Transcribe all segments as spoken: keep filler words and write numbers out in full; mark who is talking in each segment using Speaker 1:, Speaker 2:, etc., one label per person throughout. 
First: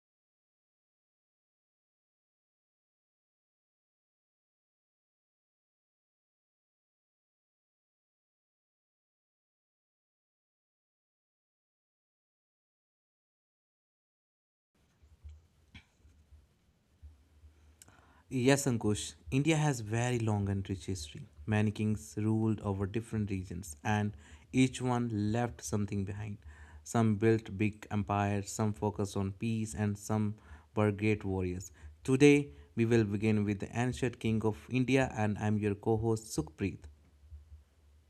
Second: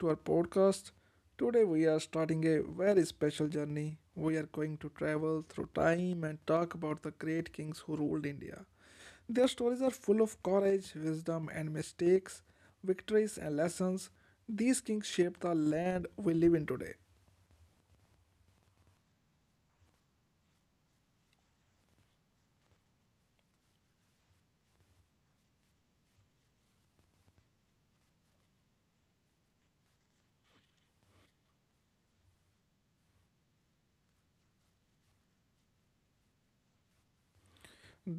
Speaker 1: to our podcast. Today, we are starting a very special journey. We are going to travel through time and talk about the great kings who ruled India. Their stories are full of courage, wisdom, and mistakes, victories, and lessons. These kings shaped the land we live in today.
Speaker 2: Yes, Ankush. India has very long and rich history. Many kings ruled over different regions, and each one left something behind. Some built big empires, some focused on peace, and some were great warriors. Today, we will begin with the ancient king of India, and I'm your co host Sukhpreet.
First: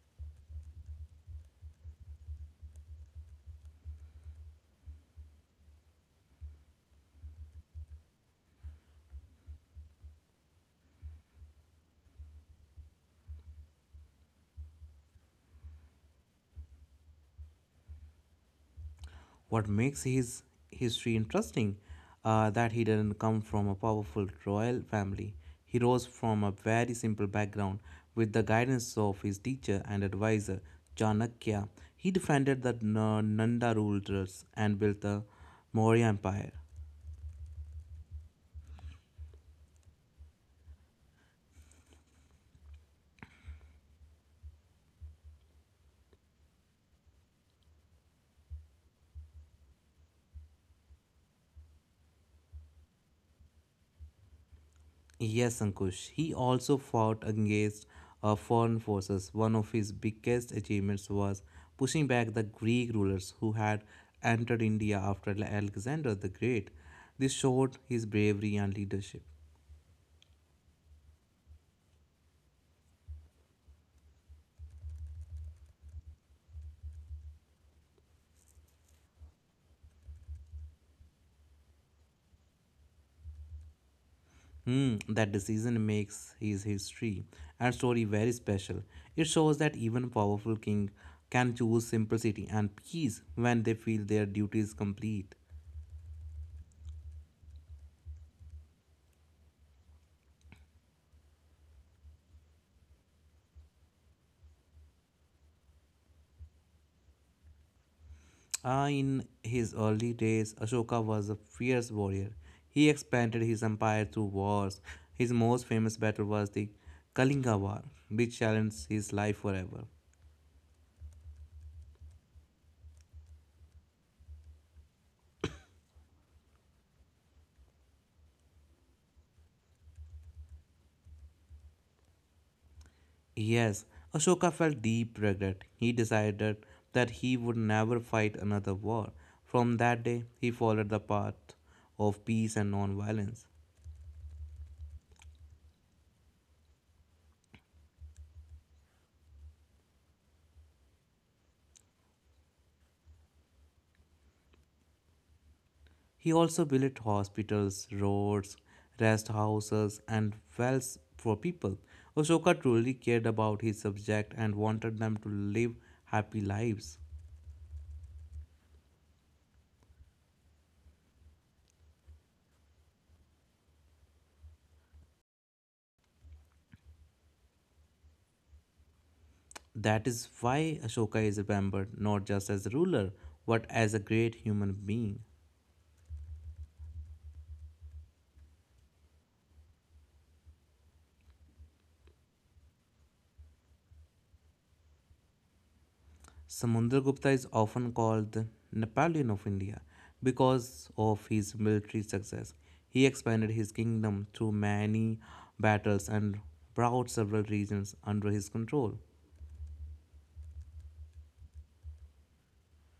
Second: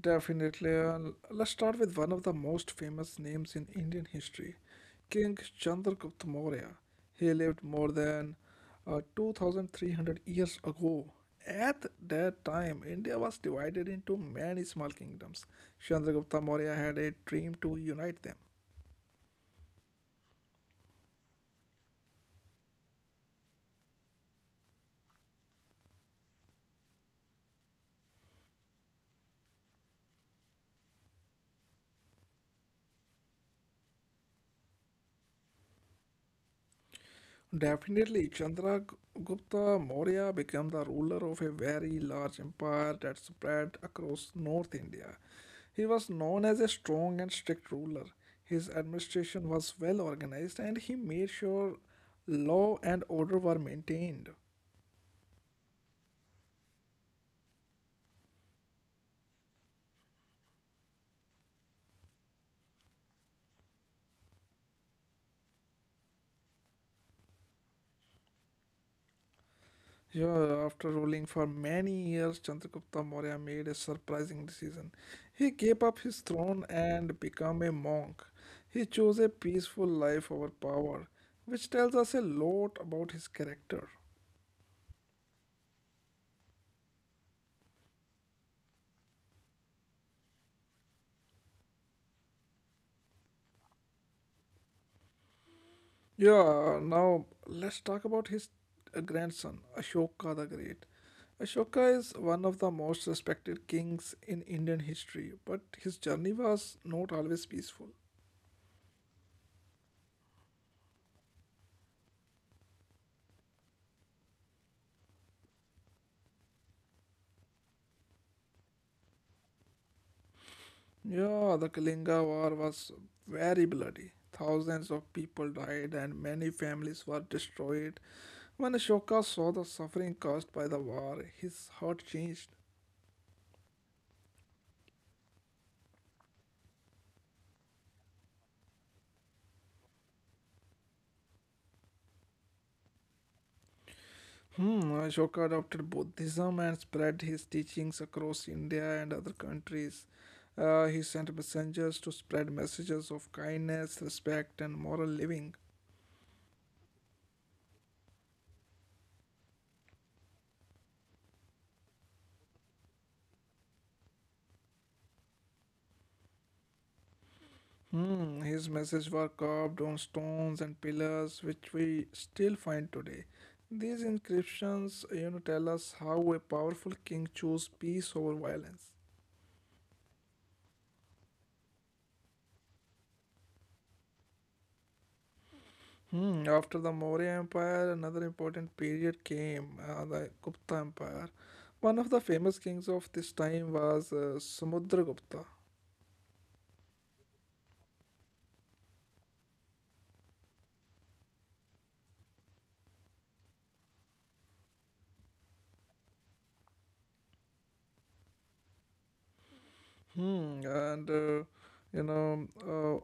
Speaker 1: Definitely. uh, Let's start with one of the most famous names in Indian history, King Chandragupta Maurya. He lived more than uh, two thousand three hundred years ago. At that time, India was divided into many small kingdoms. Chandragupta Maurya had a dream to unite them.
Speaker 2: What makes his history interesting uh, that he didn't come from a powerful royal family. He rose from a very simple background with the guidance of his teacher and advisor Chanakya. He defended the N- Nanda rulers and built the Maurya Empire.
Speaker 1: Definitely, Chandragupta Maurya became the ruler of a very large empire that spread across North India. He was known as a strong and strict ruler. His administration was well organized and he made sure law and order were maintained.
Speaker 2: Yes, Ankush. He also fought against uh, foreign forces. One of his biggest achievements was pushing back the Greek rulers who had entered India after Ale- Alexander the Great. This showed his bravery and leadership.
Speaker 1: Yeah, after ruling for many years, Chandragupta Maurya made a surprising decision. He gave up his throne and became a monk. He chose a peaceful life over power, which tells us a lot about his character.
Speaker 2: Hmm, that decision makes his history and story very special. It shows that even powerful king can choose simplicity and peace when they feel their duty is complete.
Speaker 1: Yeah, now let's talk about his uh, grandson, Ashoka the Great. Ashoka is one of the most respected kings in Indian history, but his journey was not always peaceful.
Speaker 2: Ah, in his early days, Ashoka was a fierce warrior. He expanded his empire through wars. His most famous battle was the Kalinga War, which challenged his life forever.
Speaker 1: Yeah, the Kalinga War was very bloody. Thousands of people died and many families were destroyed. When Ashoka saw the suffering caused by the war, his heart changed.
Speaker 2: Yes, Ashoka felt deep regret. He decided that he would never fight another war. From that day, he followed the path of peace and non-violence.
Speaker 1: Hmm, Ashoka adopted Buddhism and spread his teachings across India and other countries. Uh, he sent messengers to spread messages of kindness, respect, and moral living.
Speaker 2: He also built hospitals, roads, rest houses, and wells for people. Ashoka truly cared about his subject and wanted them to live happy lives.
Speaker 1: Hmm, his messages were carved on stones and pillars, which we still find today. These inscriptions, you know, tell us how a powerful king chose peace over violence.
Speaker 2: That is why Ashoka is remembered not just as a ruler, but as a great human being.
Speaker 1: Hmm, after the Maurya Empire, another important period came, uh, the Gupta Empire. One of the famous kings of this time was uh, Samudragupta.
Speaker 2: Samundragupta is often called the Napoleon of India because of his military success. He expanded his kingdom through many battles and brought several regions under his control.
Speaker 1: Hmm, and uh, you know, uh,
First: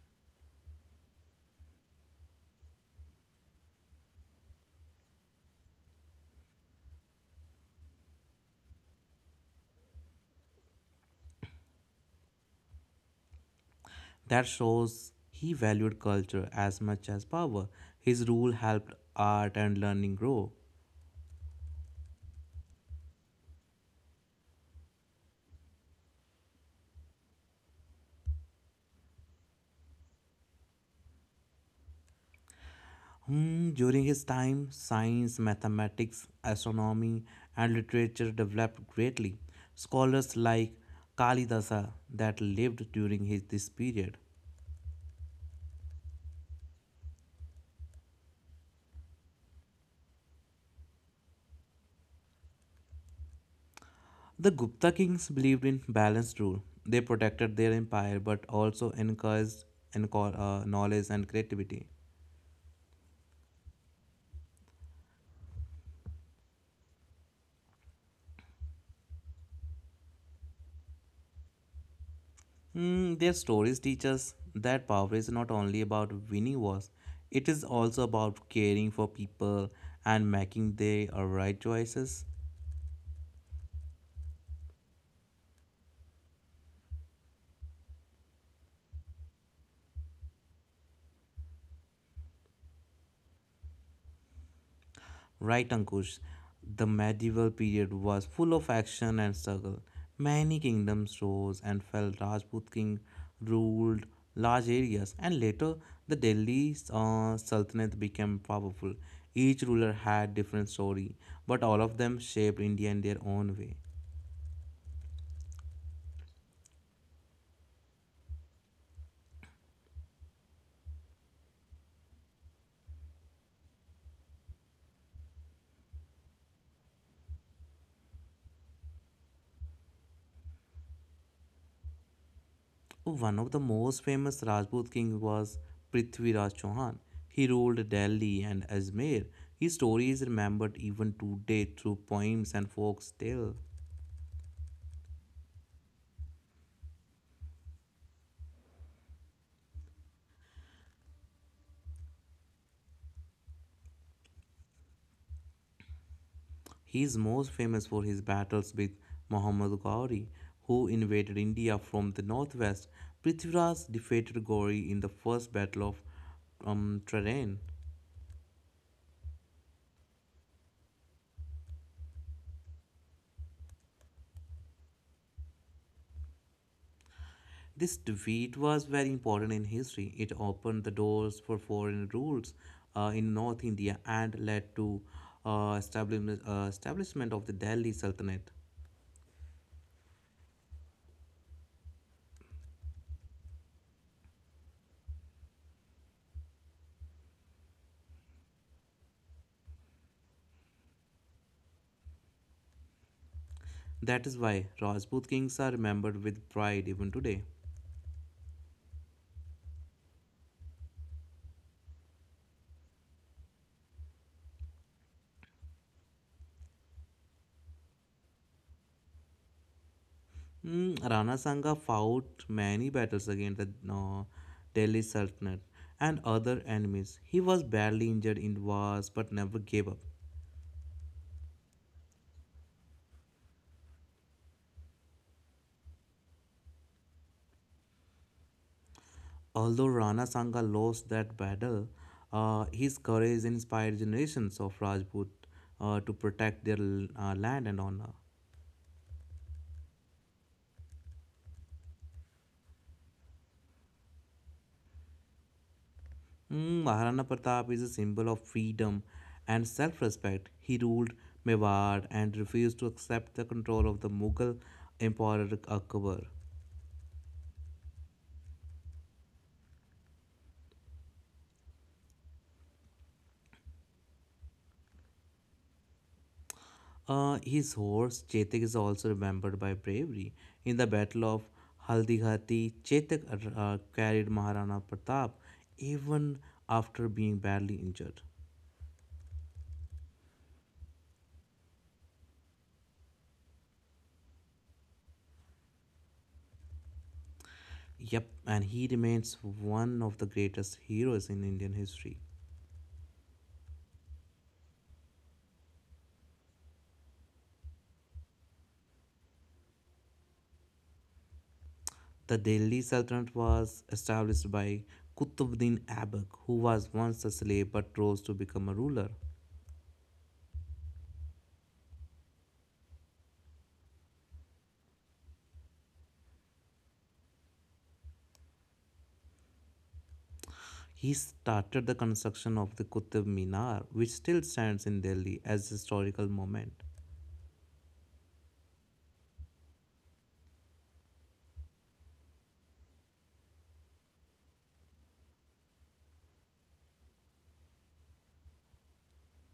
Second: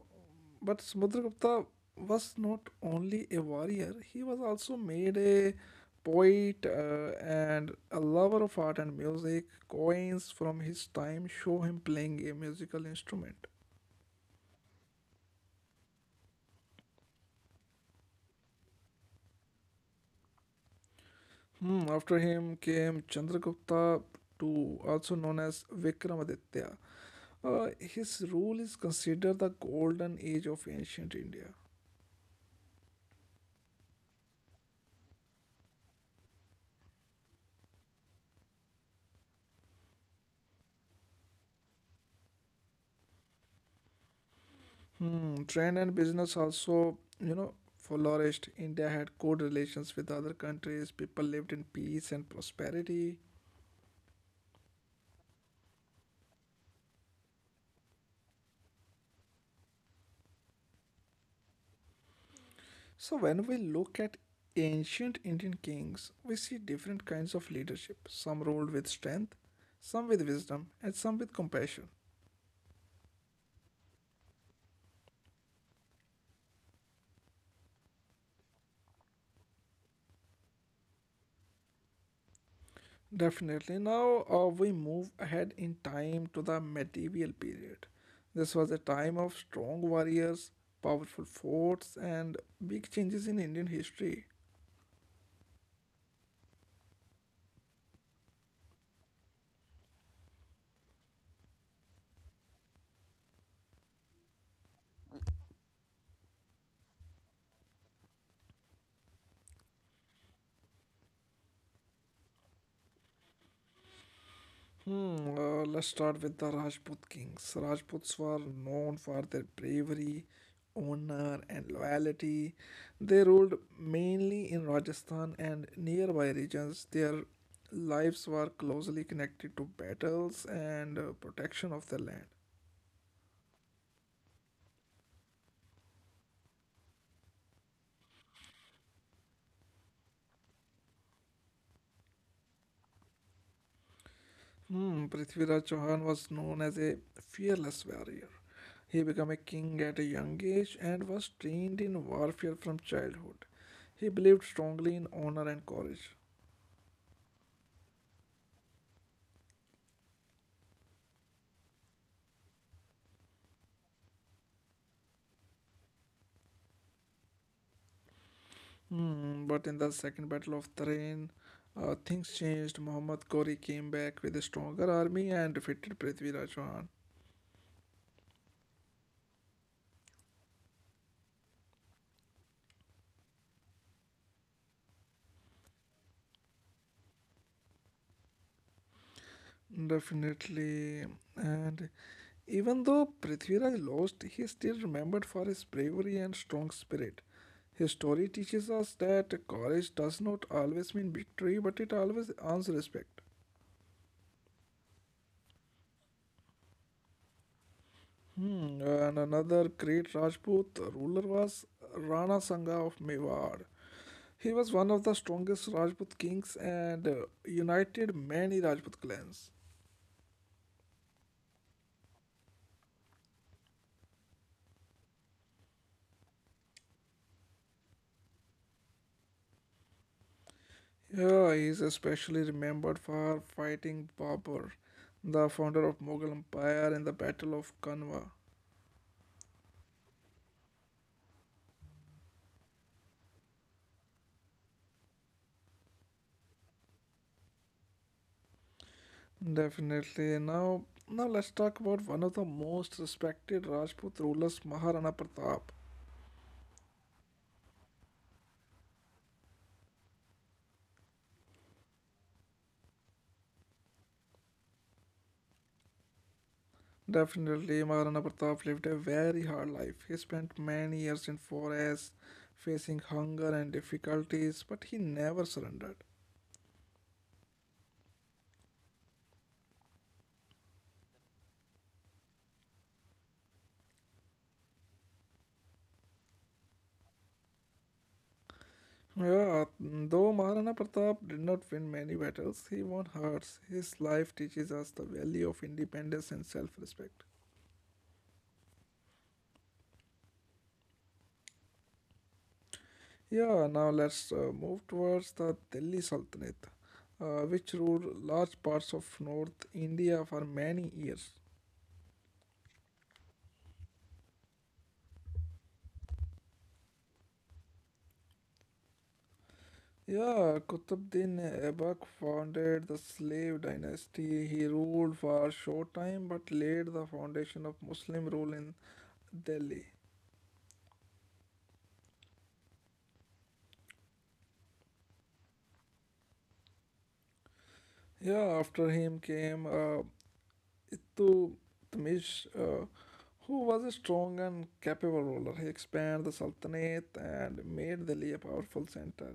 Speaker 1: But Samudragupta was not only a warrior, he was also made a poet uh, and a lover of art and music. Coins from his time show him playing a musical instrument.
Speaker 2: That shows he valued culture as much as power. His rule helped art and learning grow.
Speaker 1: Hmm, after him came Chandragupta the Second, also known as Vikramaditya. Uh, his rule is considered the golden age of ancient India.
Speaker 2: Hmm, during his time, science, mathematics, astronomy, and literature developed greatly. Scholars like Kalidasa that lived during his, this period.
Speaker 1: Hmm, trade and business also, you know, flourished. India had good relations with other countries. People lived in peace and prosperity.
Speaker 2: The Gupta kings believed in balanced rule. They protected their empire but also encouraged enco- uh, knowledge and creativity.
Speaker 1: So when we look at ancient Indian kings, we see different kinds of leadership. Some ruled with strength, some with wisdom, and some with compassion.
Speaker 2: Mm, their stories teach us that power is not only about winning wars, it is also about caring for people and making the uh, right choices.
Speaker 1: Definitely. Now uh, we move ahead in time to the medieval period. This was a time of strong warriors, powerful forts, and big changes in Indian history.
Speaker 2: Right, Ankush, the medieval period was full of action and struggle. Many kingdoms rose and fell. Rajput king ruled large areas, and later the Delhi uh, Sultanate became powerful. Each ruler had different story, but all of them shaped India in their own way.
Speaker 1: Hmm, uh, let's start with the Rajput kings. Rajputs were known for their bravery, honor, and loyalty. They ruled mainly in Rajasthan and nearby regions. Their lives were closely connected to battles and uh, protection of the land.
Speaker 2: One of the most famous Rajput king was Prithviraj Chauhan. He ruled Delhi and Ajmer. His story is remembered even today through poems and folk tales.
Speaker 1: Hmm, Prithviraj Chauhan was known as a fearless warrior. He became a king at a young age and was trained in warfare from childhood. He believed strongly in honor and courage.
Speaker 2: He is most famous for his battles with Muhammad Ghauri, who invaded India from the northwest. Prithviraj defeated Gauri in the first battle of um, Terrain.
Speaker 1: Hmm, but in the Second Battle of Tarain, uh, things changed. Muhammad Ghori came back with a stronger army and defeated Prithviraj Chauhan.
Speaker 2: This defeat was very important in history. It opened the doors for foreign rules uh, in North India and led to uh, establishment, uh, establishment of the Delhi Sultanate.
Speaker 1: Definitely. And even though Prithviraj lost, he still remembered for his bravery and strong spirit. His story teaches us that courage does not always mean victory, but it always earns respect.
Speaker 2: That is why Rajput kings are remembered with pride even today.
Speaker 1: Hmm, and another great Rajput ruler was Rana Sangha of Mewar. He was one of the strongest Rajput kings and uh, united many Rajput clans.
Speaker 2: Mm, Rana Sangha fought many battles against the uh, Delhi Sultanate and other enemies. He was badly injured in wars but never gave up.
Speaker 1: Yeah, he is especially remembered for fighting Babur, the founder of Mughal Empire in the Battle of Kanwa.
Speaker 2: Although Rana Sanga lost that battle, uh, his courage inspired generations of Rajput uh, to protect their uh, land and honor.
Speaker 1: Definitely. Now, now let's talk about one of the most respected Rajput rulers, Maharana Pratap.
Speaker 2: Mm, Maharana Pratap is a symbol of freedom and self respect. He ruled Mewar and refused to accept the control of the Mughal Emperor Akbar.
Speaker 1: Definitely, Maharana Pratap lived a very hard life. He spent many years in forests, facing hunger and difficulties, but he never surrendered.
Speaker 2: Uh, his horse Chetak is also remembered by bravery. In the Battle of Haldighati, Chetak uh, carried Maharana Pratap even after being badly injured.
Speaker 1: Yeah, though Maharana Pratap did not win many battles, he won hearts. His life teaches us the value of independence and self-respect.
Speaker 2: Yep, and he remains one of the greatest heroes in Indian history.
Speaker 1: Yeah, now let's uh, move towards the Delhi Sultanate, uh, which ruled large parts of North India for many years.
Speaker 2: The Delhi Sultanate was established by Qutbuddin Aibak, who was once a slave but rose to become a ruler.
Speaker 1: Yeah, Qutbuddin Aibak founded the slave dynasty. He ruled for a short time but laid the foundation of Muslim rule in Delhi.
Speaker 2: He started the construction of the Qutb Minar, which still stands in Delhi as a historical monument.
Speaker 1: Yeah, after him came uh, Ittu Tmish, uh, who was a strong and capable ruler. He expanded the Sultanate and made Delhi a powerful center.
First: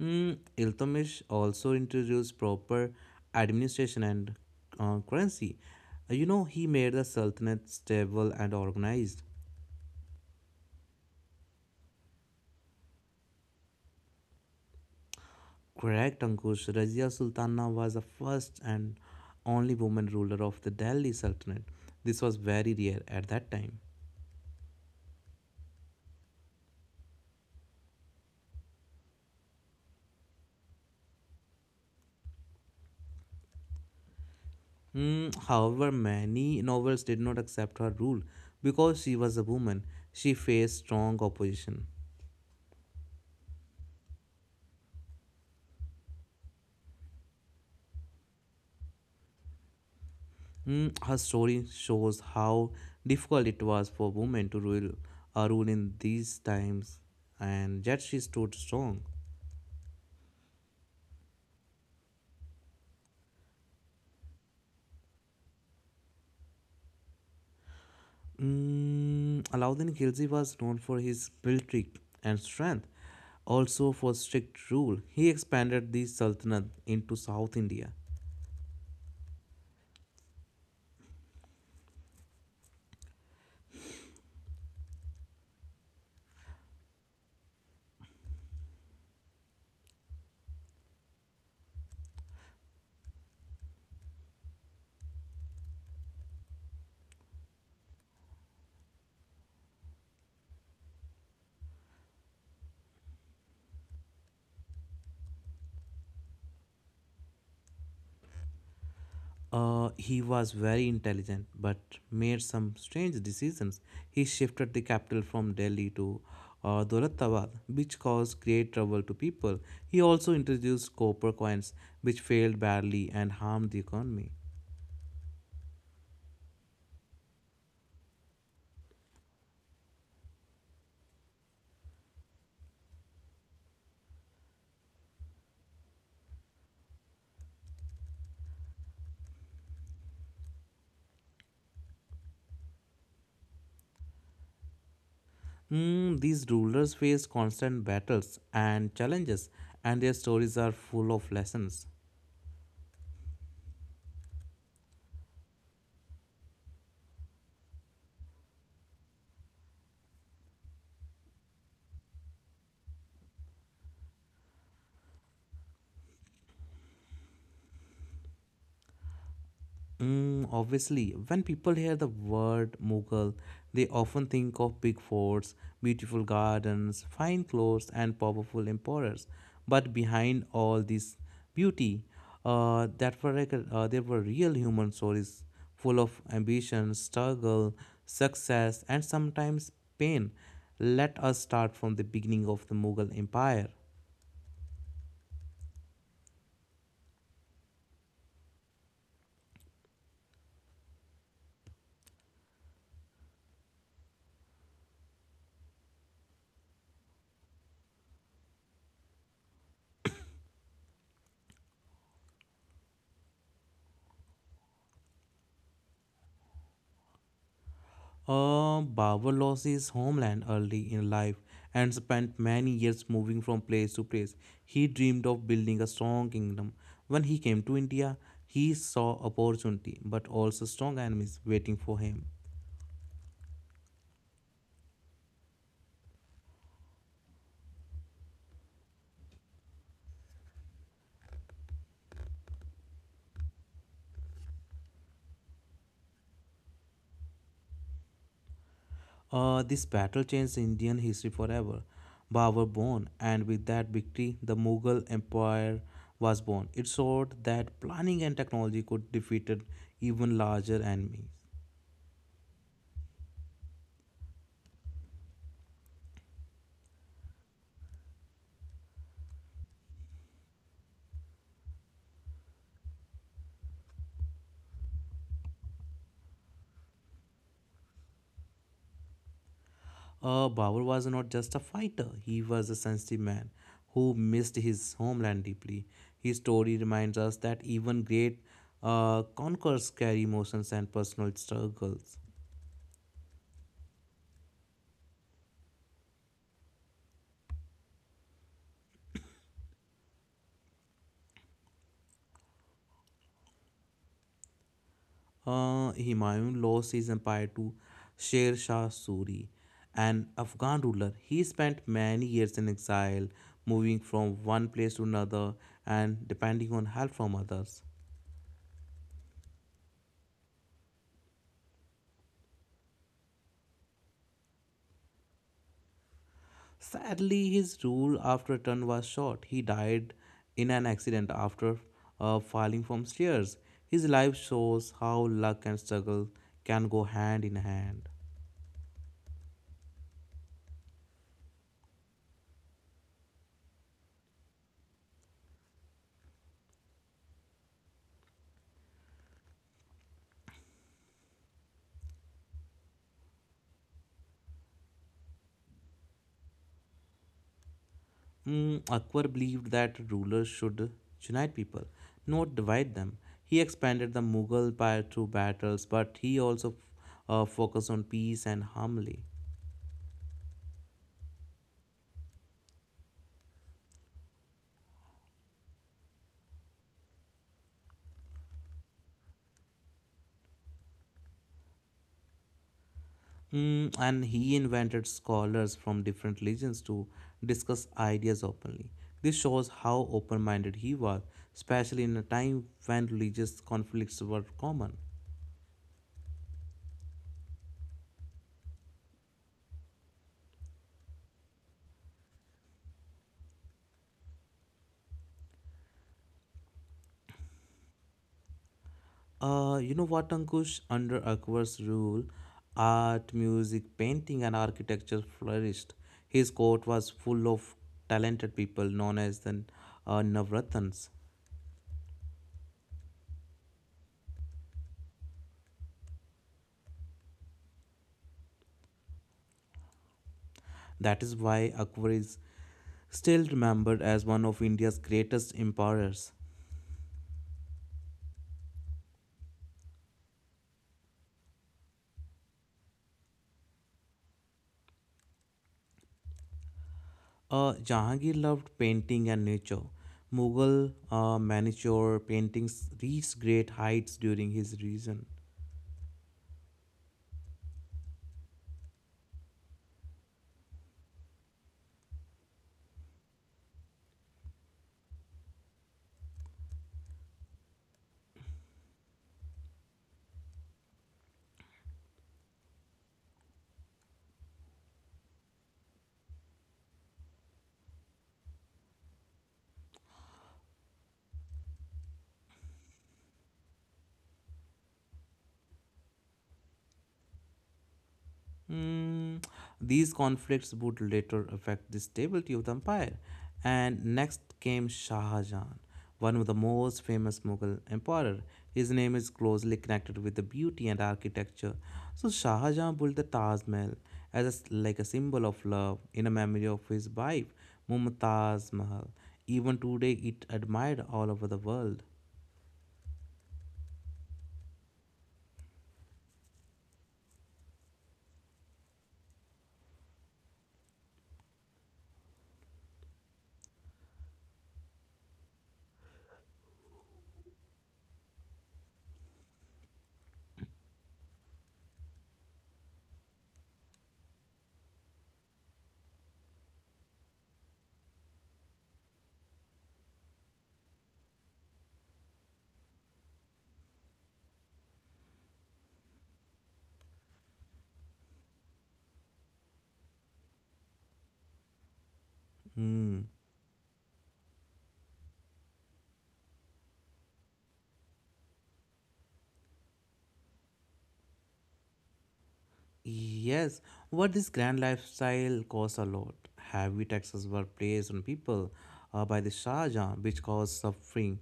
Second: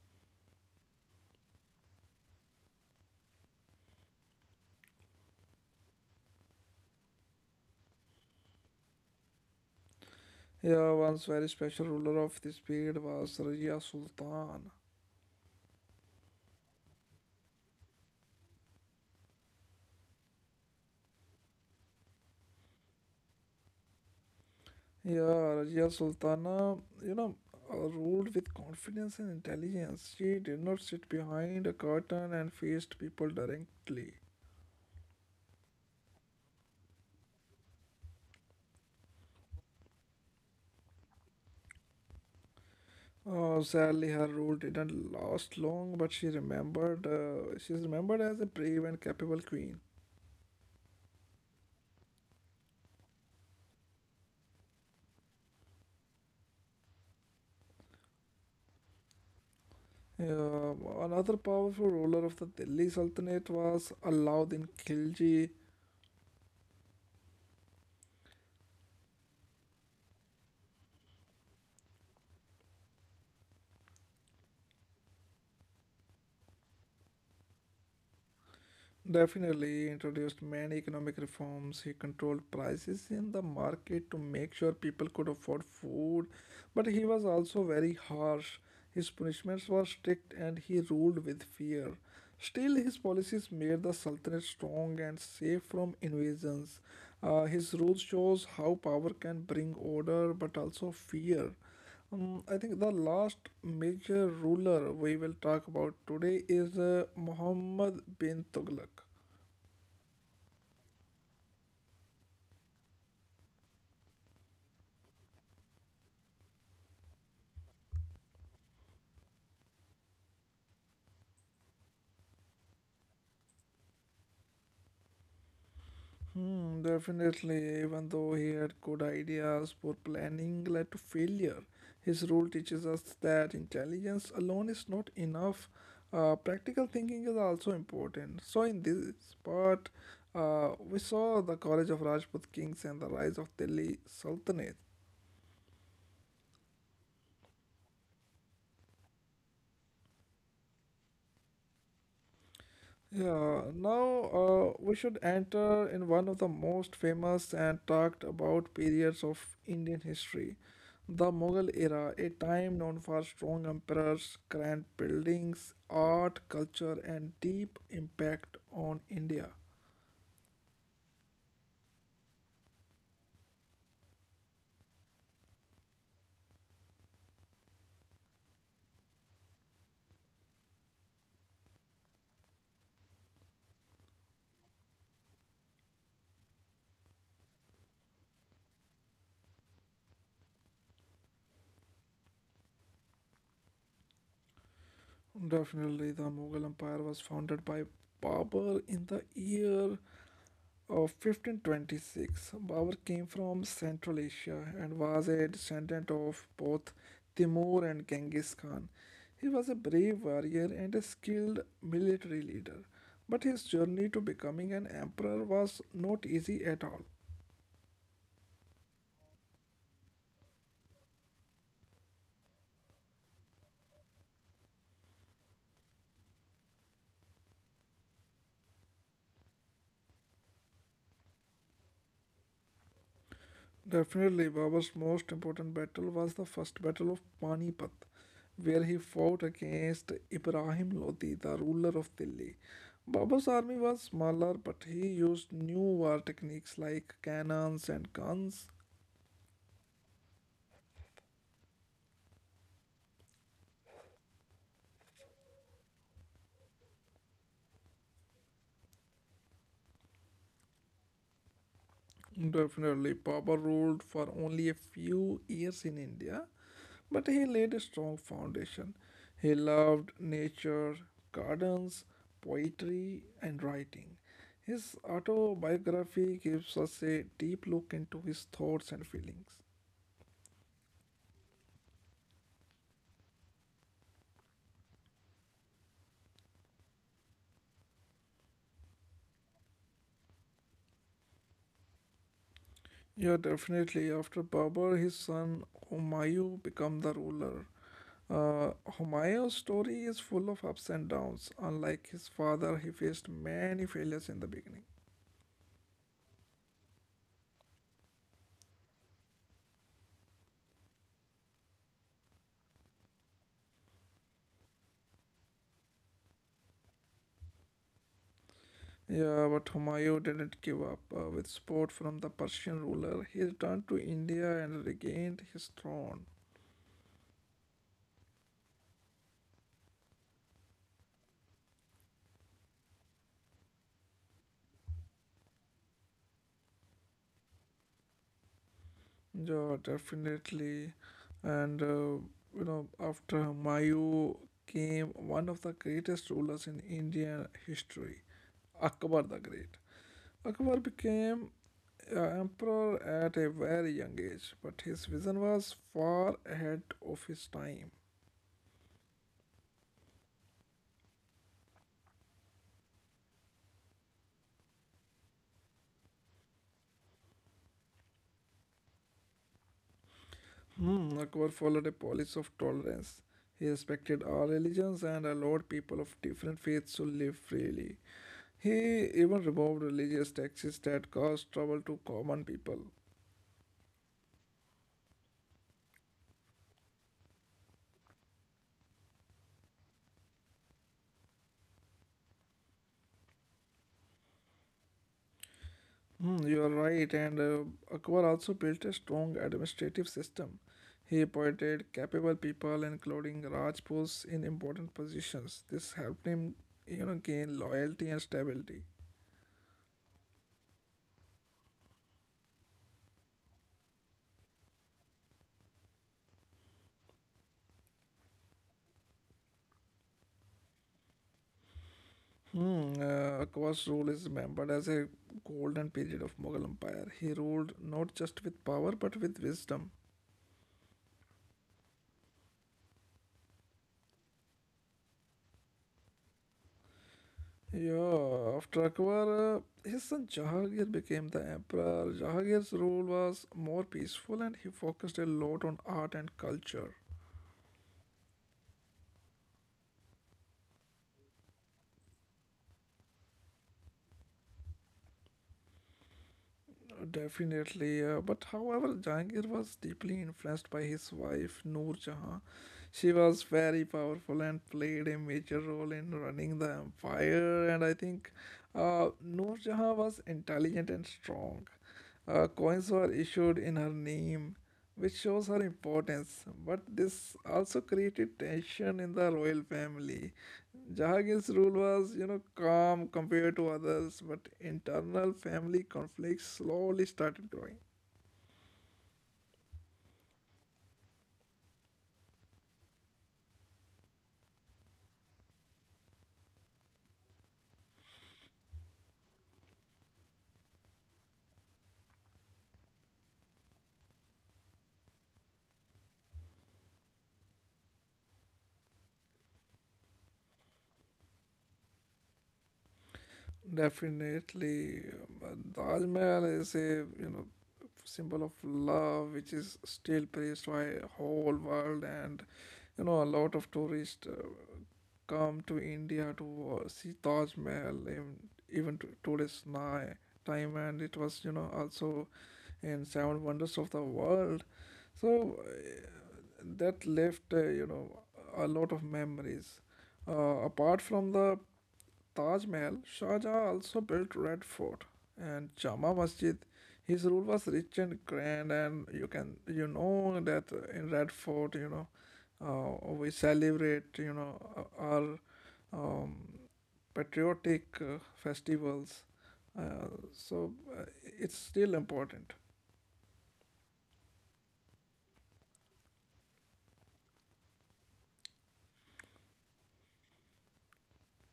Speaker 2: Mm, Iltutmish also introduced proper administration and uh, currency. Uh, You know, he made the Sultanate stable and organized.
Speaker 1: Yeah, once very special ruler of this period was Rajia Sultan.
Speaker 2: Correct, Ankush. Razia Sultana was the first and only woman ruler of the Delhi Sultanate. This was very rare at that time.
Speaker 1: Yeah, Rajia Sultana, you know, uh, ruled with confidence and intelligence. She did not sit behind a curtain and faced people directly.
Speaker 2: Mm, however, many nobles did not accept her rule because she was a woman. She faced strong opposition.
Speaker 1: Oh, sadly, her rule didn't last long, but she remembered. Uh, she's remembered as a brave and capable queen.
Speaker 2: Mm, her story shows how difficult it was for women to rule, uh, rule in these times, and yet she stood strong.
Speaker 1: Yeah, another powerful ruler of the Delhi Sultanate was Alauddin Khilji.
Speaker 2: Mm, Alauddin Khilji was known for his military and strength, also for strict rule. He expanded the Sultanate into South India.
Speaker 1: Definitely introduced many economic reforms. He controlled prices in the market to make sure people could afford food. But he was also very harsh. His punishments were strict and he ruled with fear. Still, his policies made the Sultanate strong and safe from invasions. Uh, his rule shows how power can bring order but also fear. Um, I think the last major ruler we will talk about today is uh, Muhammad bin Tughlaq.
Speaker 2: Uh, he was very intelligent but made some strange decisions. He shifted the capital from Delhi to uh, Dolatabad, which caused great trouble to people. He also introduced copper coins, which failed badly and harmed the economy.
Speaker 1: Hmm, definitely, even though he had good ideas, poor planning led to failure. His rule teaches us that intelligence alone is not enough. Uh, practical thinking is also important. So, in this part, uh, we saw the courage of Rajput kings and the rise of Delhi Sultanate.
Speaker 2: Mm, these rulers faced constant battles and challenges, and their stories are full of lessons.
Speaker 1: Yeah, now uh, we should enter in one of the most famous and talked about periods of Indian history, the Mughal era, a time known for strong emperors, grand buildings, art, culture, and deep impact on India.
Speaker 2: Mm, obviously, when people hear the word Mughal, they often think of big forts, beautiful gardens, fine clothes, and powerful emperors. But behind all this beauty, uh, that were like, uh, there were real human stories full of ambition, struggle, success, and sometimes pain. Let us start from the beginning of the Mughal Empire.
Speaker 1: Definitely, the Mughal Empire was founded by Babur in the year Of fifteen twenty-six, Babur came from Central Asia and was a descendant of both Timur and Genghis Khan. He was a brave warrior and a skilled military leader, but his journey to becoming an emperor was not easy at all.
Speaker 2: Uh, Babur lost his homeland early in life and spent many years moving from place to place. He dreamed of building a strong kingdom. When he came to India, he saw opportunity but also strong enemies waiting for him.
Speaker 1: Definitely, Babur's most important battle was the first battle of Panipat, where he fought against Ibrahim Lodi, the ruler of Delhi. Babur's army was smaller, but he used new war techniques like cannons and guns.
Speaker 2: Uh, this battle changed Indian history forever. Babur born, and with that victory, the Mughal Empire was born. It showed that planning and technology could defeat an even larger enemies.
Speaker 1: Definitely, Babur ruled for only a few years in India, but he laid a strong foundation. He loved nature, gardens, poetry, and writing. His autobiography gives us a deep look into his thoughts and feelings.
Speaker 2: Uh, Babur was not just a fighter, he was a sensitive man who missed his homeland deeply. His story reminds us that even great uh, conquerors carry emotions and personal struggles.
Speaker 1: Yeah, definitely. After Babur, his son Humayun became the ruler. Uh, Humayun's story is full of ups and downs. Unlike his father, he faced many failures in the beginning.
Speaker 2: Uh, Humayun lost his empire to Sher Shah Suri, an Afghan ruler. He spent many years in exile, moving from one place to another and depending on help from others.
Speaker 1: Yeah, but Humayun didn't give up. Uh, with support from the Persian ruler, he returned to India and regained his throne.
Speaker 2: Sadly, his rule after a turn was short. He died in an accident after uh, falling from stairs. His life shows how luck and struggle can go hand in hand.
Speaker 1: Yeah, definitely. And, uh, you know, After Humayun came one of the greatest rulers in Indian history, Akbar the Great. Akbar became uh, emperor at a very young age, but his vision was far ahead of his time.
Speaker 2: Mm, Akbar believed that rulers should unite people, not divide them. He expanded the Mughal empire through battles, but he also uh, focused on peace and harmony.
Speaker 1: Hmm, Akbar followed a policy of tolerance. He respected all religions and allowed people of different faiths to live freely. He even removed religious taxes that caused trouble to common people.
Speaker 2: Mm, and he invented scholars from different religions to discuss ideas openly. This shows how open minded he was, especially in a time when religious conflicts were common.
Speaker 1: Hmm, you are right, and uh, Akbar also built a strong administrative system. He appointed capable people, including Rajputs, in important positions. This helped him, you know, gain loyalty and stability.
Speaker 2: Uh, you know what, Ankush? Under Akbar's rule, art, music, painting, and architecture flourished. His court was full of talented people known as the uh, Navratans.
Speaker 1: Hmm, uh, Akbar's rule is remembered as a golden period of Mughal Empire. He ruled not just with power but with wisdom.
Speaker 2: That is why Akbar is still remembered as one of India's greatest emperors.
Speaker 1: Yeah, after Akbar, uh, his son Jahangir became the emperor. Jahangir's rule was more peaceful and he focused a lot on art and culture.
Speaker 2: Uh, Jahangir loved painting and nature. Mughal uh, miniature paintings reached great heights during his reign.
Speaker 1: Definitely, uh, but however, Jahangir was deeply influenced by his wife Noor Jahan. She was very powerful and played a major role in running the empire. And I think uh, Noor Jahan was intelligent and strong. Uh, coins were issued in her name, which shows her importance, but this also created tension in the royal family. Jahangir's rule was, you know, calm compared to others, but internal family conflicts slowly started growing.
Speaker 2: Mm, these conflicts would later affect the stability of the empire. And next came Shah Jahan, one of the most famous Mughal emperor. His name is closely connected with the beauty and architecture. So Shah Jahan built the Taj Mahal as a s like a symbol of love in a memory of his wife Mumtaz Mahal. Even today, it admired all over the world.
Speaker 1: Definitely, um, Taj Mahal is a you know symbol of love, which is still praised by whole world, and you know a lot of tourists uh, come to India to see Taj Mahal, even, even to today's ni- time, and it was, you know, also in Seven Wonders of the World. So uh, that left, uh, you know, a lot of memories. Uh, apart from the Taj Mahal, Shah Jahan also built Red Fort and Jama Masjid. His rule was rich and grand, and you can you know that in Red Fort, you know, uh, we
Speaker 2: Hmm.
Speaker 1: celebrate you know uh, our um, patriotic uh, festivals. Uh, so uh, it's still important.
Speaker 2: Yes, what this grand lifestyle costs a lot. Heavy taxes were placed on people uh, by the Shah Jahan, which caused suffering.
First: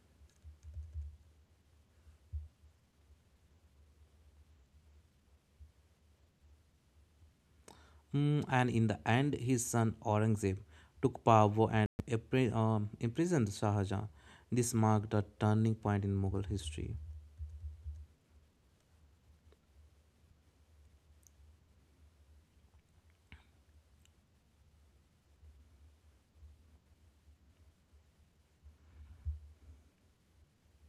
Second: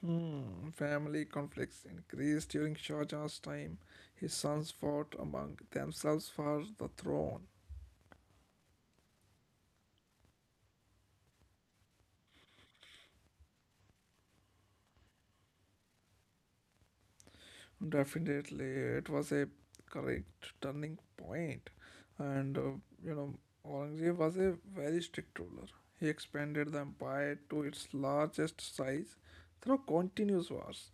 Speaker 1: Hmm. Family conflicts increased during Shah Jahan's time. His sons fought among themselves for the throne.
Speaker 2: Mm, and in the end, his son Aurangzeb took power and impri- um, imprisoned Shah Jahan. This marked a turning point in Mughal history.
Speaker 1: Definitely, it was a correct turning point, and uh, you know, Aurangzeb was a very strict ruler. He expanded the empire to its largest size through continuous wars.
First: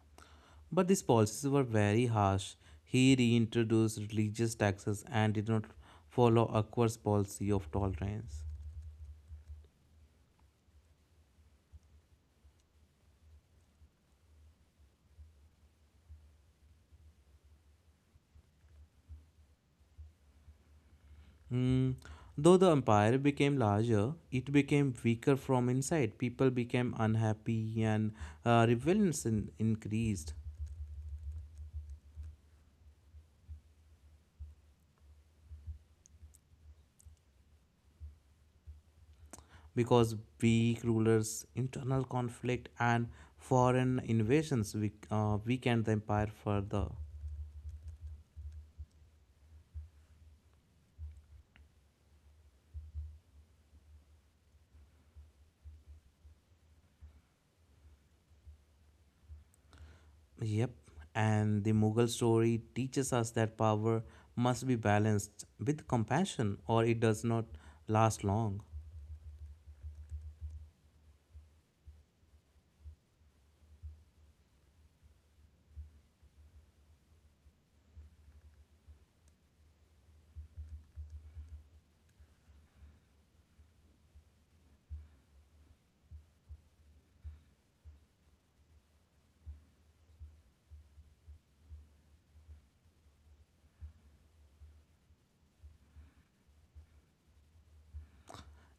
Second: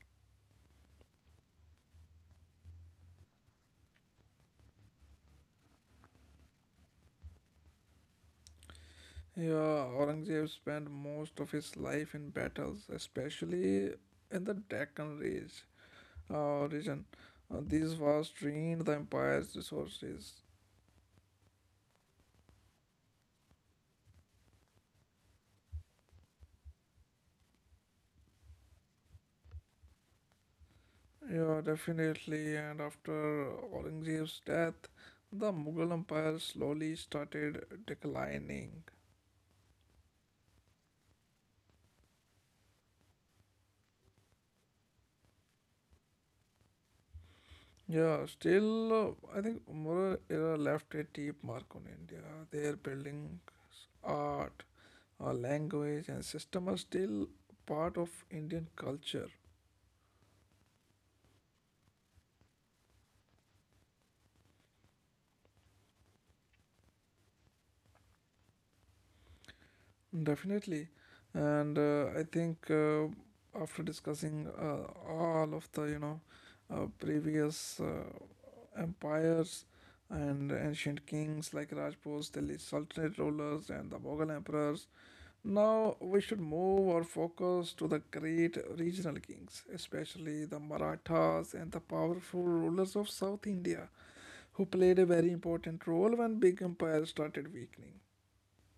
Speaker 2: But these policies were very harsh. He reintroduced religious taxes and did not follow Akbar's policy of tolerance.
Speaker 1: Yeah, Aurangzeb spent most of his life in battles, especially in the Deccan Ridge uh, region. Uh, these wars drained the empire's resources.
Speaker 2: Hmm. Though the empire became larger, it became weaker from inside. People became unhappy and uh, rebellions in- increased
Speaker 1: Yeah, definitely. And after Aurangzeb's death, the Mughal Empire slowly started declining.
Speaker 2: because weak rulers, internal conflict, and foreign invasions weak- uh, weakened the empire further.
Speaker 1: Yeah, still, uh, I think Mughal era left a deep mark on India. Their buildings, art, uh, language, and system are still part of Indian culture.
Speaker 2: Yep, and the Mughal story teaches us that power must be balanced with compassion or it does not last long.
Speaker 1: Definitely. And uh, I think uh, after discussing uh, all of the, you know, uh, previous uh, empires and ancient kings like Rajputs, Delhi Sultanate rulers, and the Mughal emperors, now we should move our focus to the great regional kings, especially the Marathas and the powerful rulers of South India, who played a very important role when big empires started weakening.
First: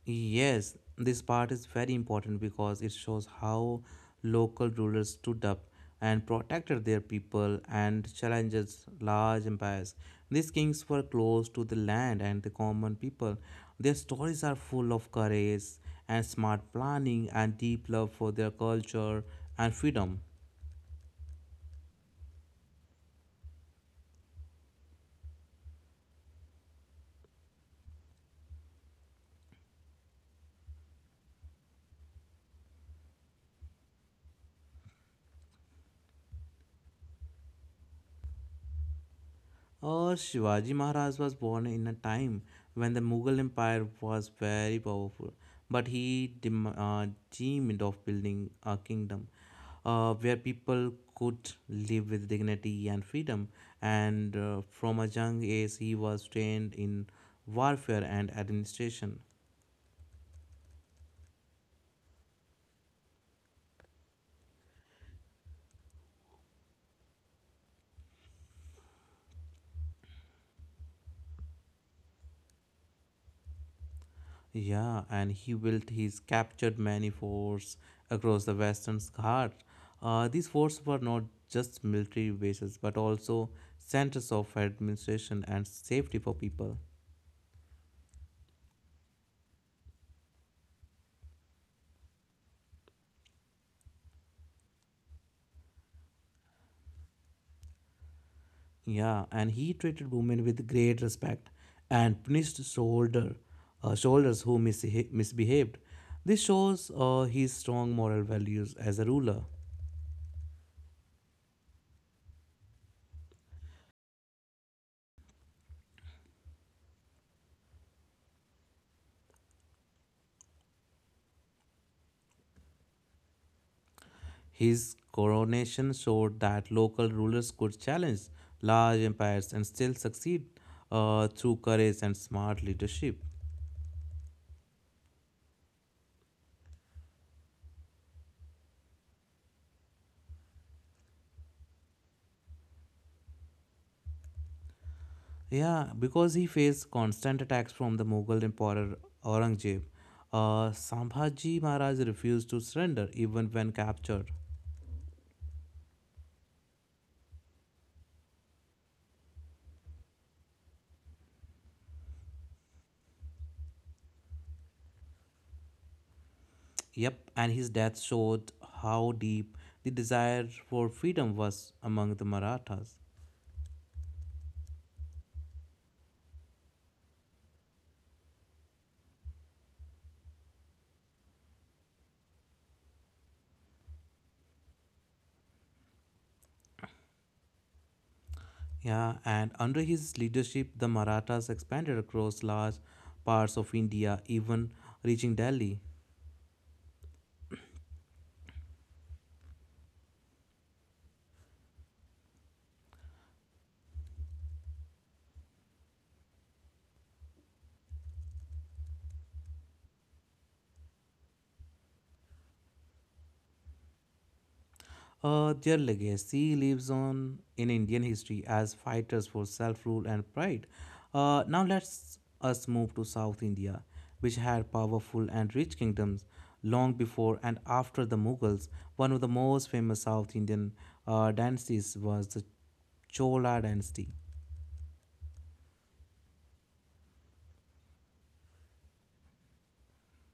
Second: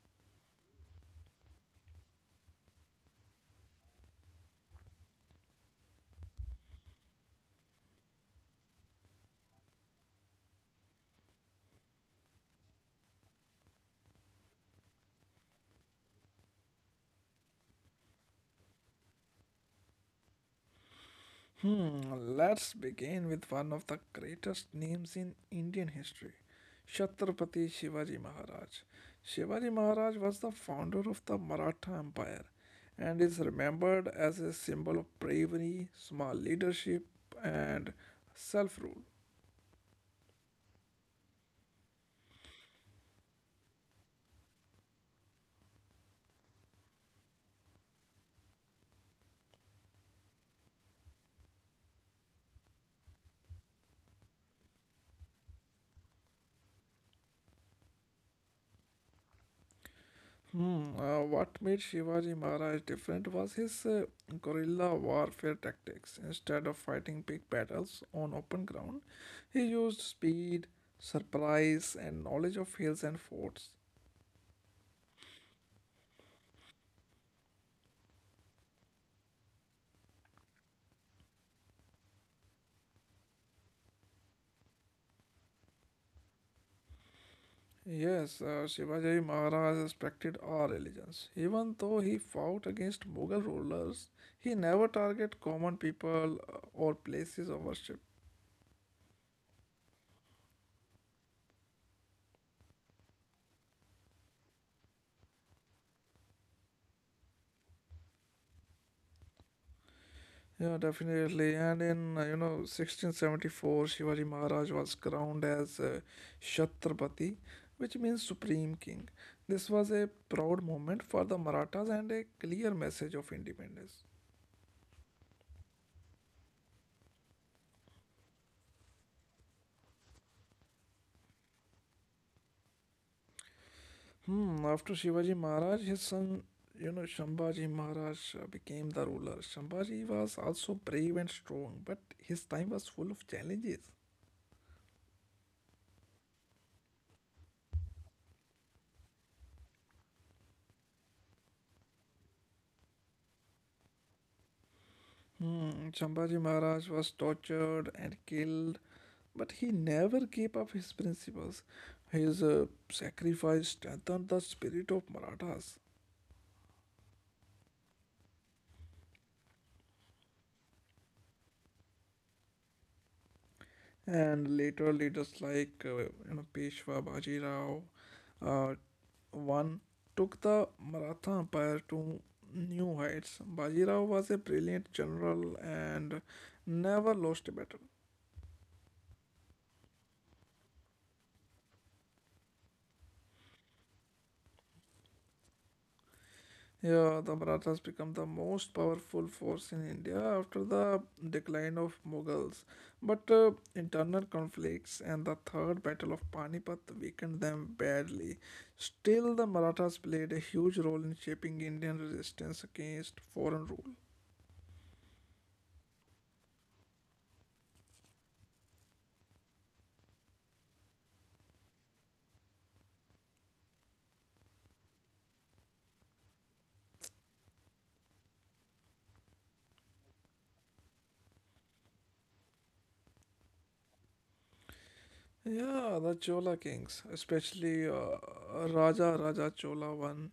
Speaker 2: Yes, this part is very important because it shows how local rulers stood up and protected their people and challenges large empires. These kings were close to the land and the common people. Their stories are full of courage and smart planning and deep love for their culture and freedom.
Speaker 1: Hmm, let's begin with one of the greatest names in Indian history, Chhatrapati Shivaji Maharaj. Shivaji Maharaj was the founder of the Maratha Empire and is remembered as a symbol of bravery, small leadership, and self rule.
Speaker 2: Uh, Shivaji Maharaj was born in a time when the Mughal Empire was very powerful, but he dem- uh, dreamed of building a kingdom uh, where people could live with dignity and freedom. And uh, from a young age, he was trained in warfare and administration.
Speaker 1: Hmm, uh, what made Shivaji Maharaj different was his uh, guerrilla warfare tactics. Instead of fighting big battles on open ground, he used speed, surprise, and knowledge of hills and forts.
Speaker 2: Yeah, and he built his captured many forts across the Western Ghats. Uh, these forts were not just military bases but also centers of administration and safety for people.
Speaker 1: Yes, uh, Shivaji Maharaj respected all religions. Even though he fought against Mughal rulers, he never targeted common people uh, or places of worship.
Speaker 2: Yeah, and he treated women with great respect and punished soldier, uh, soldiers who mishe- misbehaved. This shows uh, his strong moral values as a ruler.
Speaker 1: Yeah, definitely. And in, uh, you know, sixteen seventy-four, Shivaji Maharaj was crowned as uh, Chhatrapati, which means Supreme King. This was a proud moment for the Marathas and a clear message of independence.
Speaker 2: His coronation showed that local rulers could challenge large empires and still succeed uh, through courage and smart leadership.
Speaker 1: Hmm, after Shivaji Maharaj, his son, you know, Shambhaji Maharaj uh, became the ruler. Shambhaji was also brave and strong, but his time was full of challenges.
Speaker 2: Yeah, because he faced constant attacks from the Mughal Emperor Aurangzeb. Uh, Sambhaji Maharaj refused to surrender even when captured.
Speaker 1: Hmm, Shambhaji Maharaj was tortured and killed, but he never gave up his principles. His uh, sacrifice strengthened the spirit of Marathas.
Speaker 2: Yep, and his death showed how deep the desire for freedom was among the Marathas.
Speaker 1: And later leaders like uh, you know, Peshwa Bajirao uh, one took the Maratha empire to new heights. Bajirao was a brilliant general and never lost a battle.
Speaker 2: Yeah, and under his leadership, the Marathas expanded across large parts of India, even reaching Delhi.
Speaker 1: Yeah, the Marathas became the most powerful force in India after the decline of Mughals. But uh, internal conflicts and the Third Battle of Panipat weakened them badly. Still, the Marathas played a huge role in shaping Indian resistance against foreign rule.
Speaker 2: Uh, their legacy lives on in Indian history as fighters for self rule and pride. Uh, now let's us move to South India, which had powerful and rich kingdoms long before and after the Mughals. One of the most famous South Indian uh, dynasties was the Chola dynasty.
Speaker 1: Yeah, the Chola kings, especially uh, Raja Raja Chola one,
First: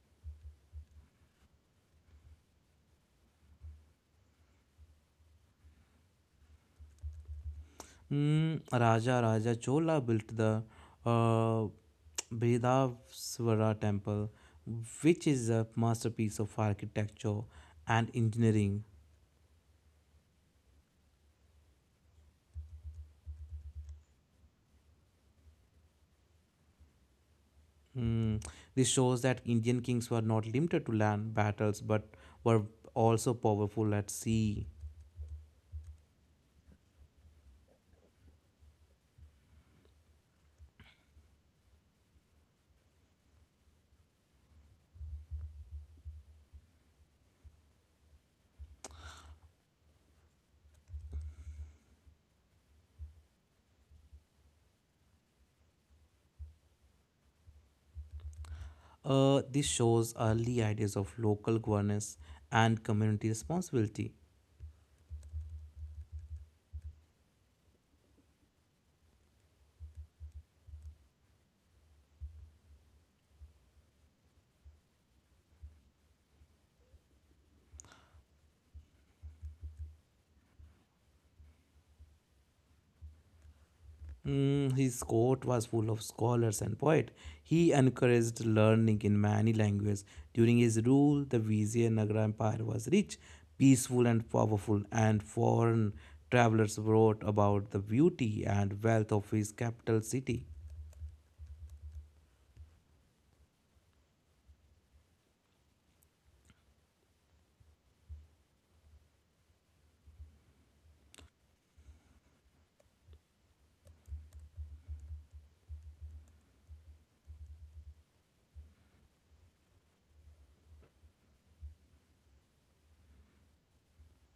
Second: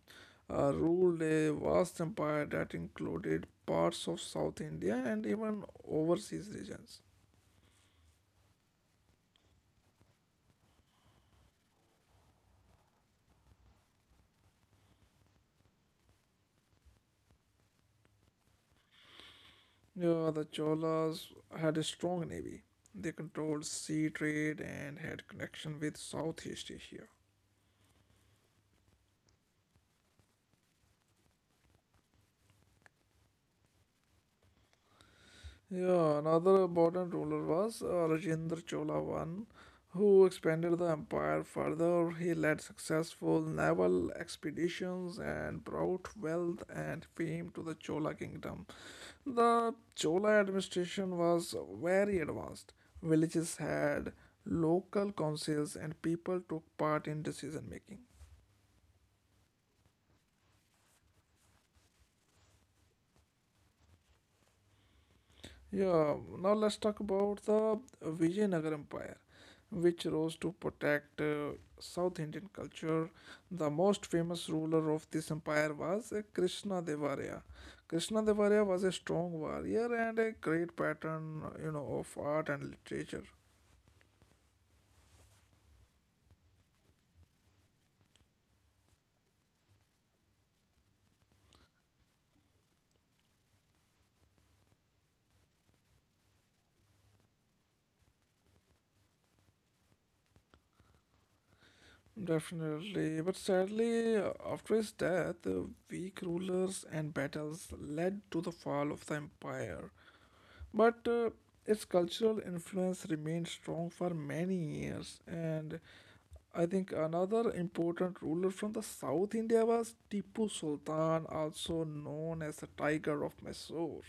Speaker 1: uh, ruled a vast empire that included parts of South India and even overseas regions.
Speaker 2: Mm, Raja Raja Chola built the uh, Bredavaswara temple, which is a masterpiece of architecture and engineering.
Speaker 1: Yeah, the Cholas had a strong navy. They controlled sea trade and had connection with Southeast Asia.
Speaker 2: Mm, this shows that Indian kings were not limited to land battles but were also powerful at sea.
Speaker 1: Yeah, another important ruler was uh, Rajendra Chola I, who expanded the empire further. He led successful naval expeditions and brought wealth and fame to the Chola kingdom. The Chola administration was very advanced. Villages had local councils and people took part in decision making.
Speaker 2: Uh, this shows early ideas of local governance and community responsibility.
Speaker 1: Yeah, now let's talk about the Vijayanagar Empire, which rose to protect uh, South Indian culture. The most famous ruler of this empire was uh, Krishna Devaraya. Krishna Devaraya was a strong warrior and a great pattern, you know, of art and literature.
Speaker 2: Mm, his court was full of scholars and poets. He encouraged learning in many languages. During his rule, the Vizianagara Empire was rich, peaceful, and powerful, and foreign travelers wrote about the beauty and wealth of his capital city.
Speaker 1: Definitely, but sadly, uh, after his death, uh, weak rulers and battles led to the fall of the empire. But uh, its cultural influence remained strong for many years, and I think another important ruler from the South India was Tipu Sultan, also known as the Tiger of Mysore.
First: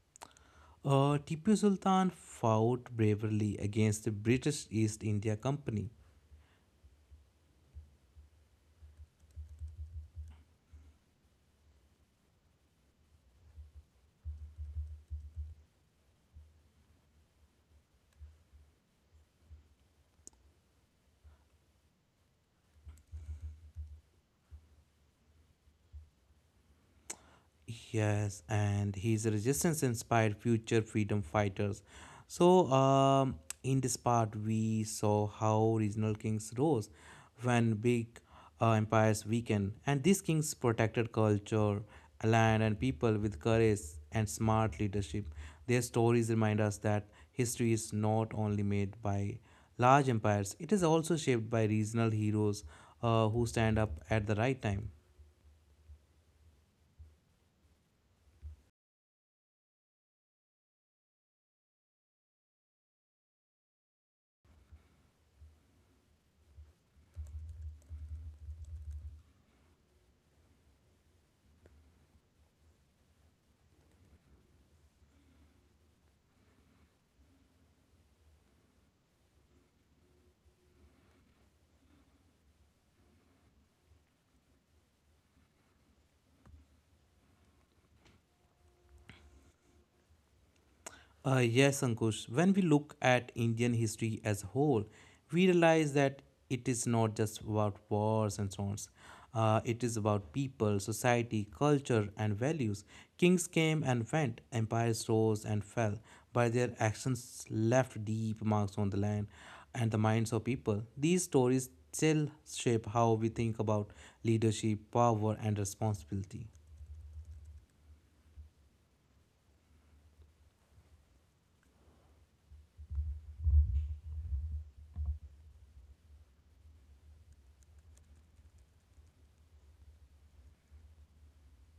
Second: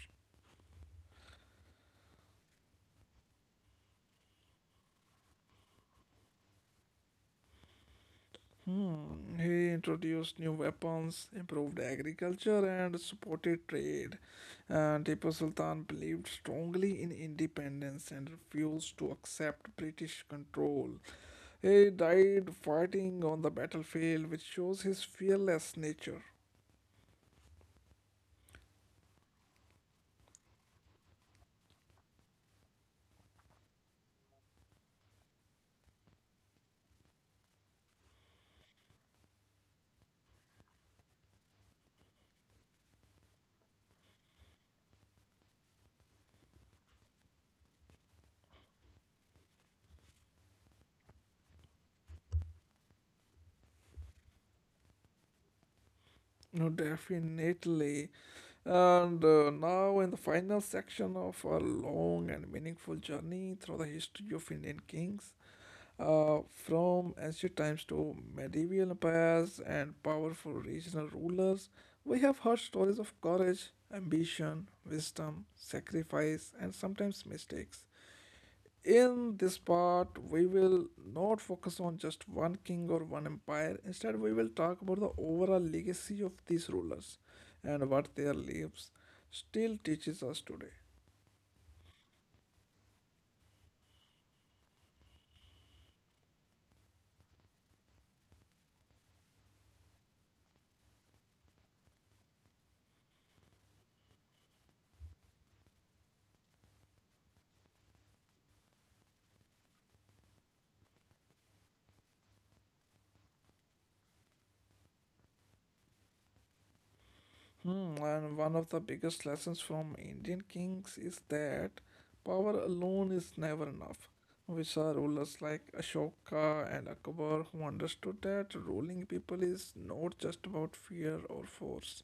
Speaker 2: Uh, Tipu Sultan fought bravely against the British East India Company.
Speaker 1: Hmm, he introduced new weapons, improved agriculture, and supported trade. Uh, Tipu Sultan believed strongly in independence and refused to accept British control. He died fighting on the battlefield, which shows his fearless nature.
Speaker 2: Yes, and his resistance inspired future freedom fighters. So, um, in this part, we saw how regional kings rose when big uh, empires weakened, and these kings protected culture, land, and people with courage and smart leadership. Their stories remind us that history is not only made by large empires, it is also shaped by regional heroes uh, who stand up at the right time.
Speaker 1: No, definitely. And uh, now, in the final section of our long and meaningful journey through the history of Indian kings, Uh, from ancient times to medieval empires and powerful regional rulers, we have heard stories of courage, ambition, wisdom, sacrifice, and sometimes mistakes. In this part, we will not focus on just one king or one empire. Instead, we will talk about the overall legacy of these rulers and what their lives still teaches us today.
Speaker 2: Uh, yes, Ankush. When we look at Indian history as a whole, we realize that it is not just about wars and so on. Uh, it is about people, society, culture, and values. Kings came and went, empires rose and fell, but their actions left deep marks on the land and the minds of people. These stories still shape how we think about leadership, power, and responsibility.
Speaker 1: Hmm, and one of the biggest lessons from Indian kings is that power alone is never enough. We saw rulers like Ashoka and Akbar who understood that ruling people is not just about fear or force.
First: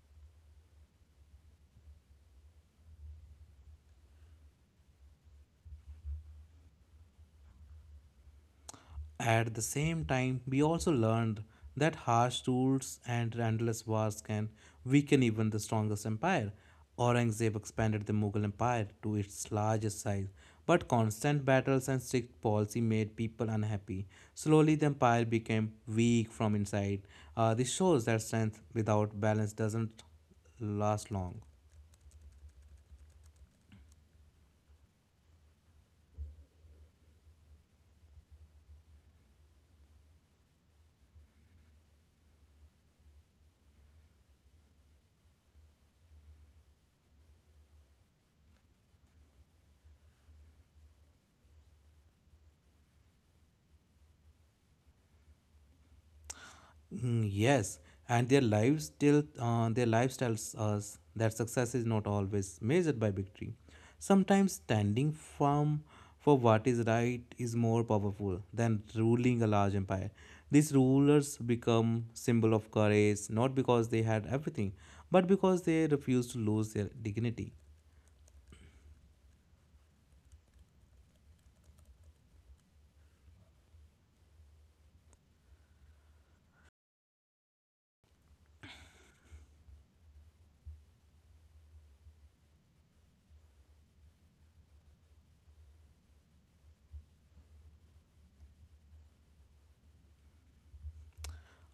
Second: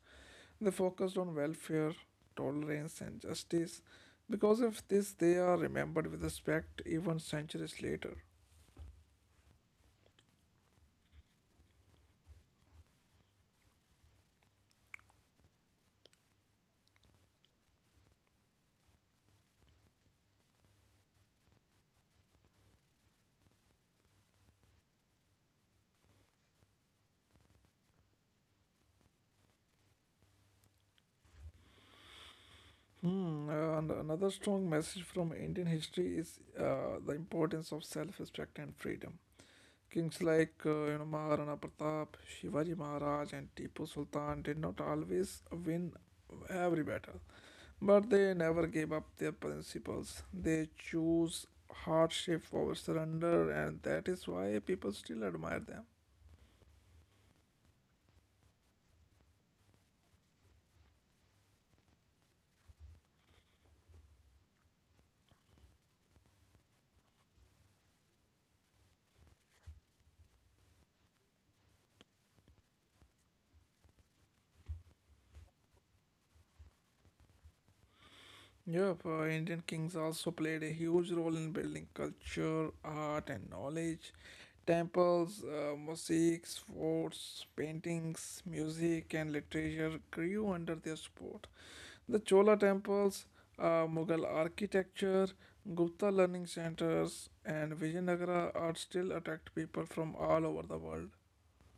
Speaker 1: They focused on welfare, tolerance, and justice. Because of this, they are remembered with respect even centuries later.
Speaker 2: At the same time, we also learned that harsh rules and endless wars can weaken even the strongest empire. Aurangzeb expanded the Mughal Empire to its largest size, but constant battles and strict policy made people unhappy. Slowly, the empire became weak from inside. Uh, this shows that strength without balance doesn't last long.
Speaker 1: Hmm, uh, and another strong message from Indian history is uh, the importance of self respect and freedom. Kings like uh, you know Maharana Pratap, Shivaji Maharaj, and Tipu Sultan did not always win every battle, but they never gave up their principles. They chose hardship over surrender, and that is why people still admire them.
Speaker 2: Mm, yes, and their lives still uh, their lives tells us that success is not always measured by victory. Sometimes standing firm for what is right is more powerful than ruling a large empire. These rulers become symbol of courage not because they had everything, but because they refused to lose their dignity.
Speaker 1: Yep, uh, Indian kings also played a huge role in building culture, art, and knowledge. Temples, uh, mosaics, forts, paintings, music, and literature grew under their support. The Chola temples, uh, Mughal architecture, Gupta learning centers, and Vijayanagara are still attract people from all over the world.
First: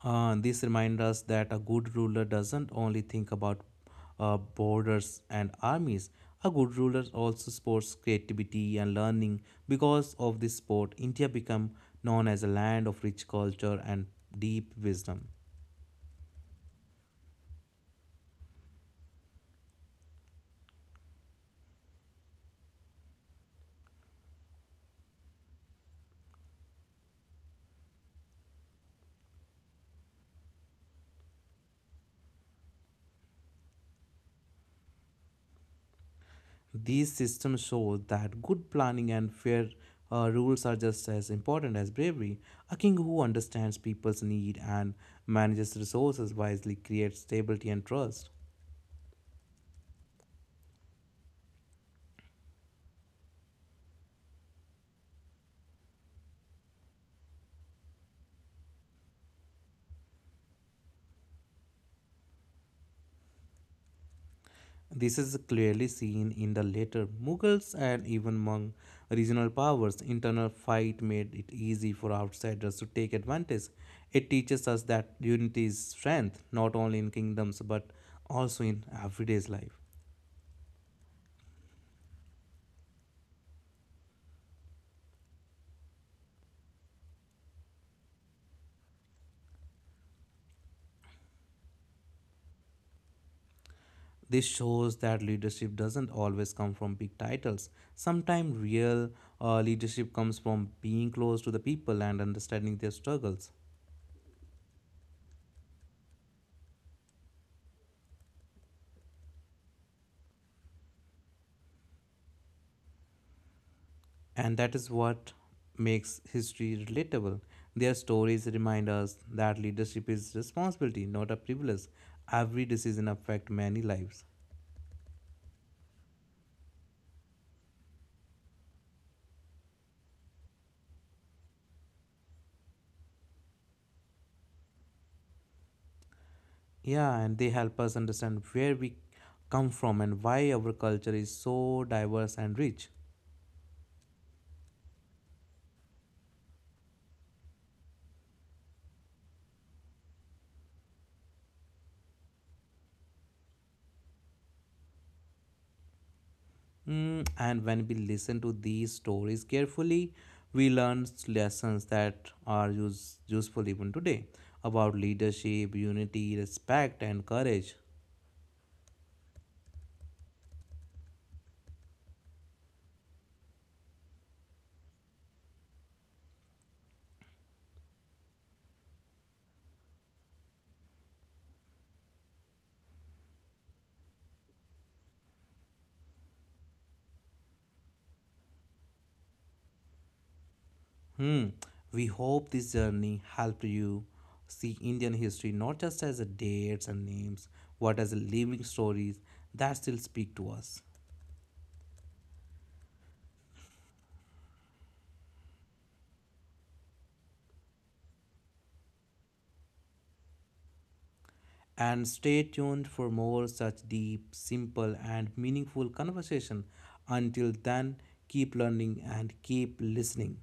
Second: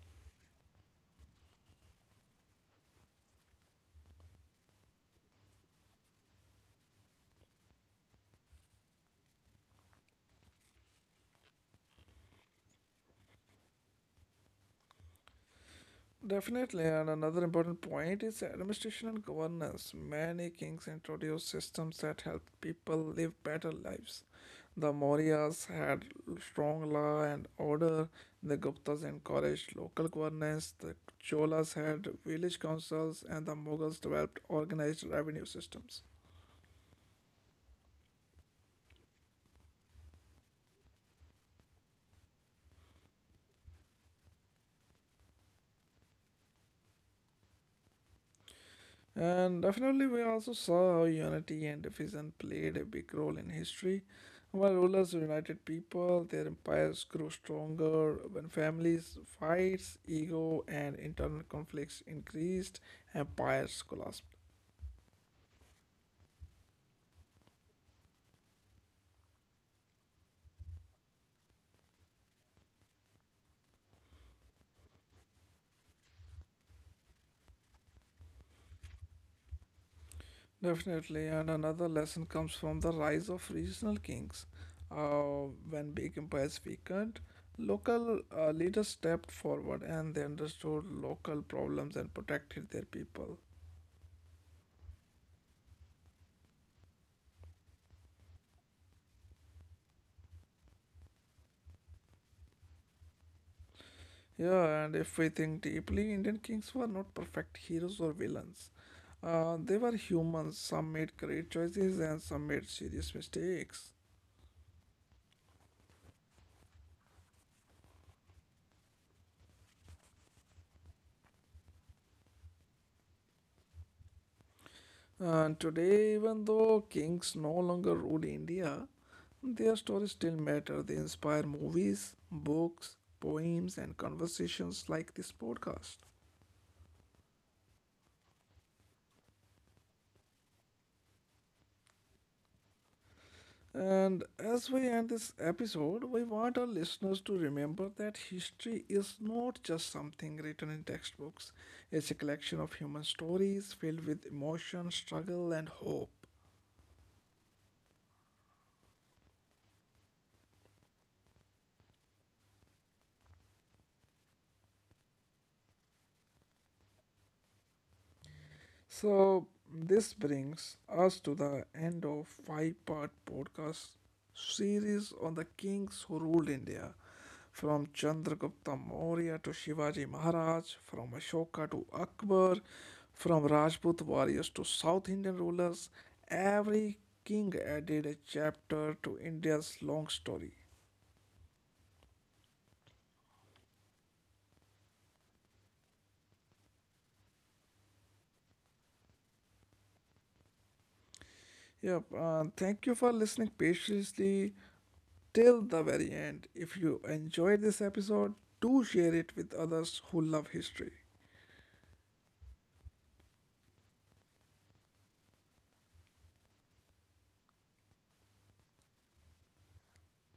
Speaker 2: Uh, this reminds us that a good ruler doesn't only think about uh, borders and armies. A good ruler also supports creativity and learning. Because of this sport, India became known as a land of rich culture and deep wisdom.
Speaker 1: Definitely, and another important point is administration and governance. Many kings introduced systems that helped people live better lives. The Mauryas had strong law and order, the Guptas encouraged local governance, the Cholas had village councils, and the Mughals developed organized revenue systems.
Speaker 2: These systems show that good planning and fair uh, rules are just as important as bravery. A king who understands people's need and manages resources wisely creates stability and trust.
Speaker 1: And definitely, we also saw how unity and division played a big role in history. When rulers united people, their empires grew stronger. When families, fights, ego, and internal conflicts increased, empires collapsed.
Speaker 2: This is clearly seen in the later Mughals and even among regional powers. Internal fight made it easy for outsiders to take advantage. It teaches us that unity is strength, not only in kingdoms but also in everyday life.
Speaker 1: Definitely, and another lesson comes from the rise of regional kings. Uh, when big empires weakened, local uh, leaders stepped forward and they understood local problems and protected their people.
Speaker 2: This shows that leadership doesn't always come from big titles. Sometimes real uh, leadership comes from being close to the people and understanding their struggles.
Speaker 1: Yeah, and if we think deeply, Indian kings were not perfect heroes or villains. Uh, they were humans. Some made great choices and some made serious mistakes.
Speaker 2: And that is what makes history relatable. Their stories remind us that leadership is responsibility, not a privilege. Every decision affects many lives.
Speaker 1: And today, even though kings no longer rule India, their stories still matter. They inspire movies, books, poems, and conversations like this podcast.
Speaker 2: Yeah, and they help us understand where we come from and why our culture is so diverse and rich.
Speaker 1: And as we end this episode, we want our listeners to remember that history is not just something written in textbooks, it's a collection of human stories filled with emotion, struggle, and hope.
Speaker 2: Mm, and when we listen to these stories carefully, we learn lessons that are use, useful even today about leadership, unity, respect, and courage.
Speaker 1: So, this brings us to the end of five part podcast series on the kings who ruled India from Chandragupta Maurya to Shivaji Maharaj, from Ashoka to Akbar, from Rajput warriors to South Indian rulers. Every king added a chapter to India's long story.
Speaker 2: Hmm. We hope this journey helped you see Indian history not just as a dates and names, but as a living stories that still speak to us.
Speaker 1: Yep, uh, thank you for listening patiently till the very end. If you enjoyed this episode, do share it with others who love history.
Speaker 2: And stay tuned for more such deep, simple, and meaningful conversation. Until then, keep learning and keep listening.